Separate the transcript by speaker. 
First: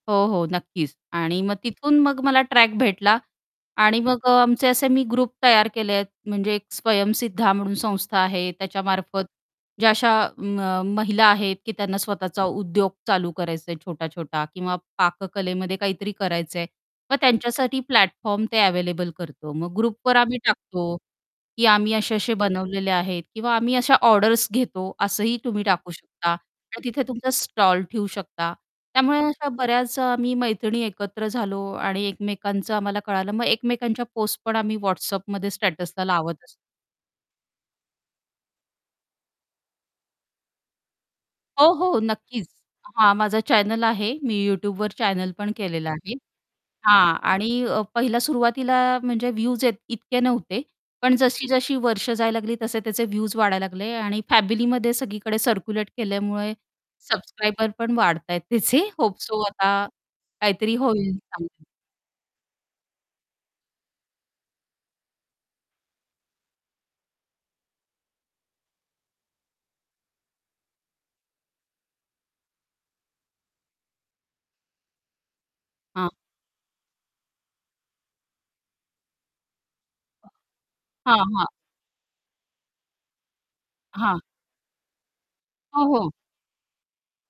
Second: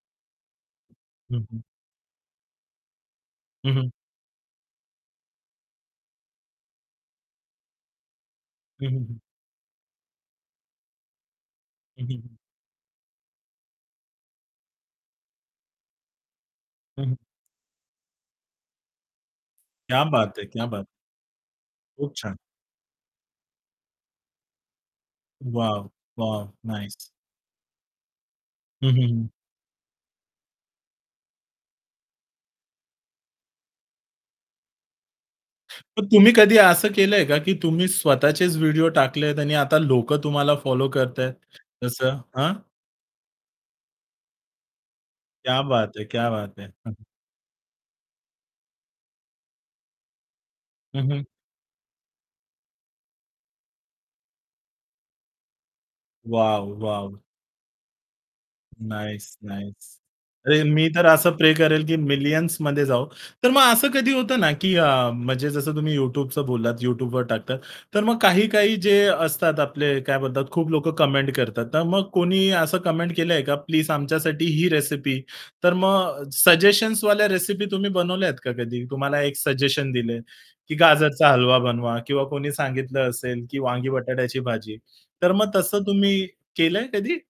Speaker 1: हो, हो. नक्कीच आणि
Speaker 2: हं,
Speaker 1: मग
Speaker 2: हं.
Speaker 1: तिथून मग मला ट्रॅक भेटला.
Speaker 2: हं, हं.
Speaker 1: आणि मग अ, आमचे असे मी ग्रुप तयार केले आहेत म्हणजे एक स्वयंसिद्धा म्हणून संस्था आहे
Speaker 2: हं, हं, हं.
Speaker 1: त्याच्यामार्फत ज्या अशा अ, म महिला आहेत की त्यांना
Speaker 2: हं, हं, हं.
Speaker 1: स्वतःचा उद्योग चालू करायच आहे छोटा-छोटा किंवा पाककलेमध्ये काहीतरी करायचंय
Speaker 2: हं, हं.
Speaker 1: मग त्यांच्यासाठी प्लॅटफॉर्म ते अव्हेलेबल करतो मग
Speaker 2: क्या
Speaker 1: ग्रुपवर
Speaker 2: बात
Speaker 1: आम्ही
Speaker 2: है! क्या बात है.
Speaker 1: टाकतो, की आम्ही
Speaker 2: खूप
Speaker 1: असे असे
Speaker 2: छान.
Speaker 1: बनवलेले आहेत किंवा आम्ही अशा ऑर्डर्स घेतो असंही तुम्ही
Speaker 2: वॉव,
Speaker 1: टाकू शकता
Speaker 2: वॉव.
Speaker 1: आणि तिथे
Speaker 2: नाईस.
Speaker 1: तुमचा स्टॉल ठेऊ शकता.
Speaker 2: हं, हं,
Speaker 1: त्यामुळे
Speaker 2: हं.
Speaker 1: अशा बऱ्याच अ, आम्ही मैत्रिणी एकत्र झालो आणि एकमेकांचं आम्हाला कळालं मग एकमेकांच्या पोस्ट पण आम्ही WhatsAppमध्ये स्टेटसला
Speaker 2: मग तुम्ही
Speaker 1: लावत असतो.
Speaker 2: कधी असं केलंय का की तुम्ही स्वतःचेच व्हिडिओ टाकलेत आणि आता लोकं तुम्हाला फॉलो करताहेत
Speaker 1: हो, हो.
Speaker 2: तसं
Speaker 1: नक्कीच.
Speaker 2: हां?
Speaker 1: हा माझा चॅनल आहे मी YouTubeवर चॅनल पण
Speaker 2: क्या
Speaker 1: केलेलं
Speaker 2: बात है!
Speaker 1: आहे.
Speaker 2: क्या बात है.
Speaker 1: हां. आणि पहिल्या सुरुवातीला म्हणजे व्हयूझ इतके नव्हते
Speaker 2: हं,
Speaker 1: पण
Speaker 2: हं.
Speaker 1: जशी जशी वर्षं जायला लागली तसे त्याचे व्हयूझ वाढायला लागले आणि फॅमिलीमध्ये सगळीकडे सर्क्युलेट केल्यामुळे
Speaker 2: वॉव, वॉव.
Speaker 1: सबस्क्रायबर पण वाढताहेत त्याचे होप
Speaker 2: नाईस,
Speaker 1: सो आता
Speaker 2: नाईस. अरे
Speaker 1: काहीतरी
Speaker 2: मी तर
Speaker 1: होईल
Speaker 2: असं प्रे
Speaker 1: चांगल.
Speaker 2: करेल, की मिलियन्स मध्ये जाऊ. तर मग असं कधी होतं ना अ, की म्हणजे जसं तुम्ही YouTubeच बोललात, YouTubeवर टाकतात तर मग काही-काही जे असतात आपले काय बोलतात खूप लोक कमेंट करतात. तर मग कोणी असं कमेंट केलंय का प्लीज आमच्यासाठी ही रेसिपी, तर
Speaker 1: हां.
Speaker 2: मग सजेशन्सवाल्या रेसिपी तुम्ही बनवल्यात का कधी तुम्हाला एक सजेशन दिलं की
Speaker 1: हां,
Speaker 2: गाजरचा
Speaker 1: हां.
Speaker 2: हलवा बनवा किंवा कोणी सांगितलं असेल की वांगी
Speaker 1: हां.
Speaker 2: बटाट्याची भाजी. तर मग तसं
Speaker 1: हो, हो.
Speaker 2: तुम्ही केलंय कधी?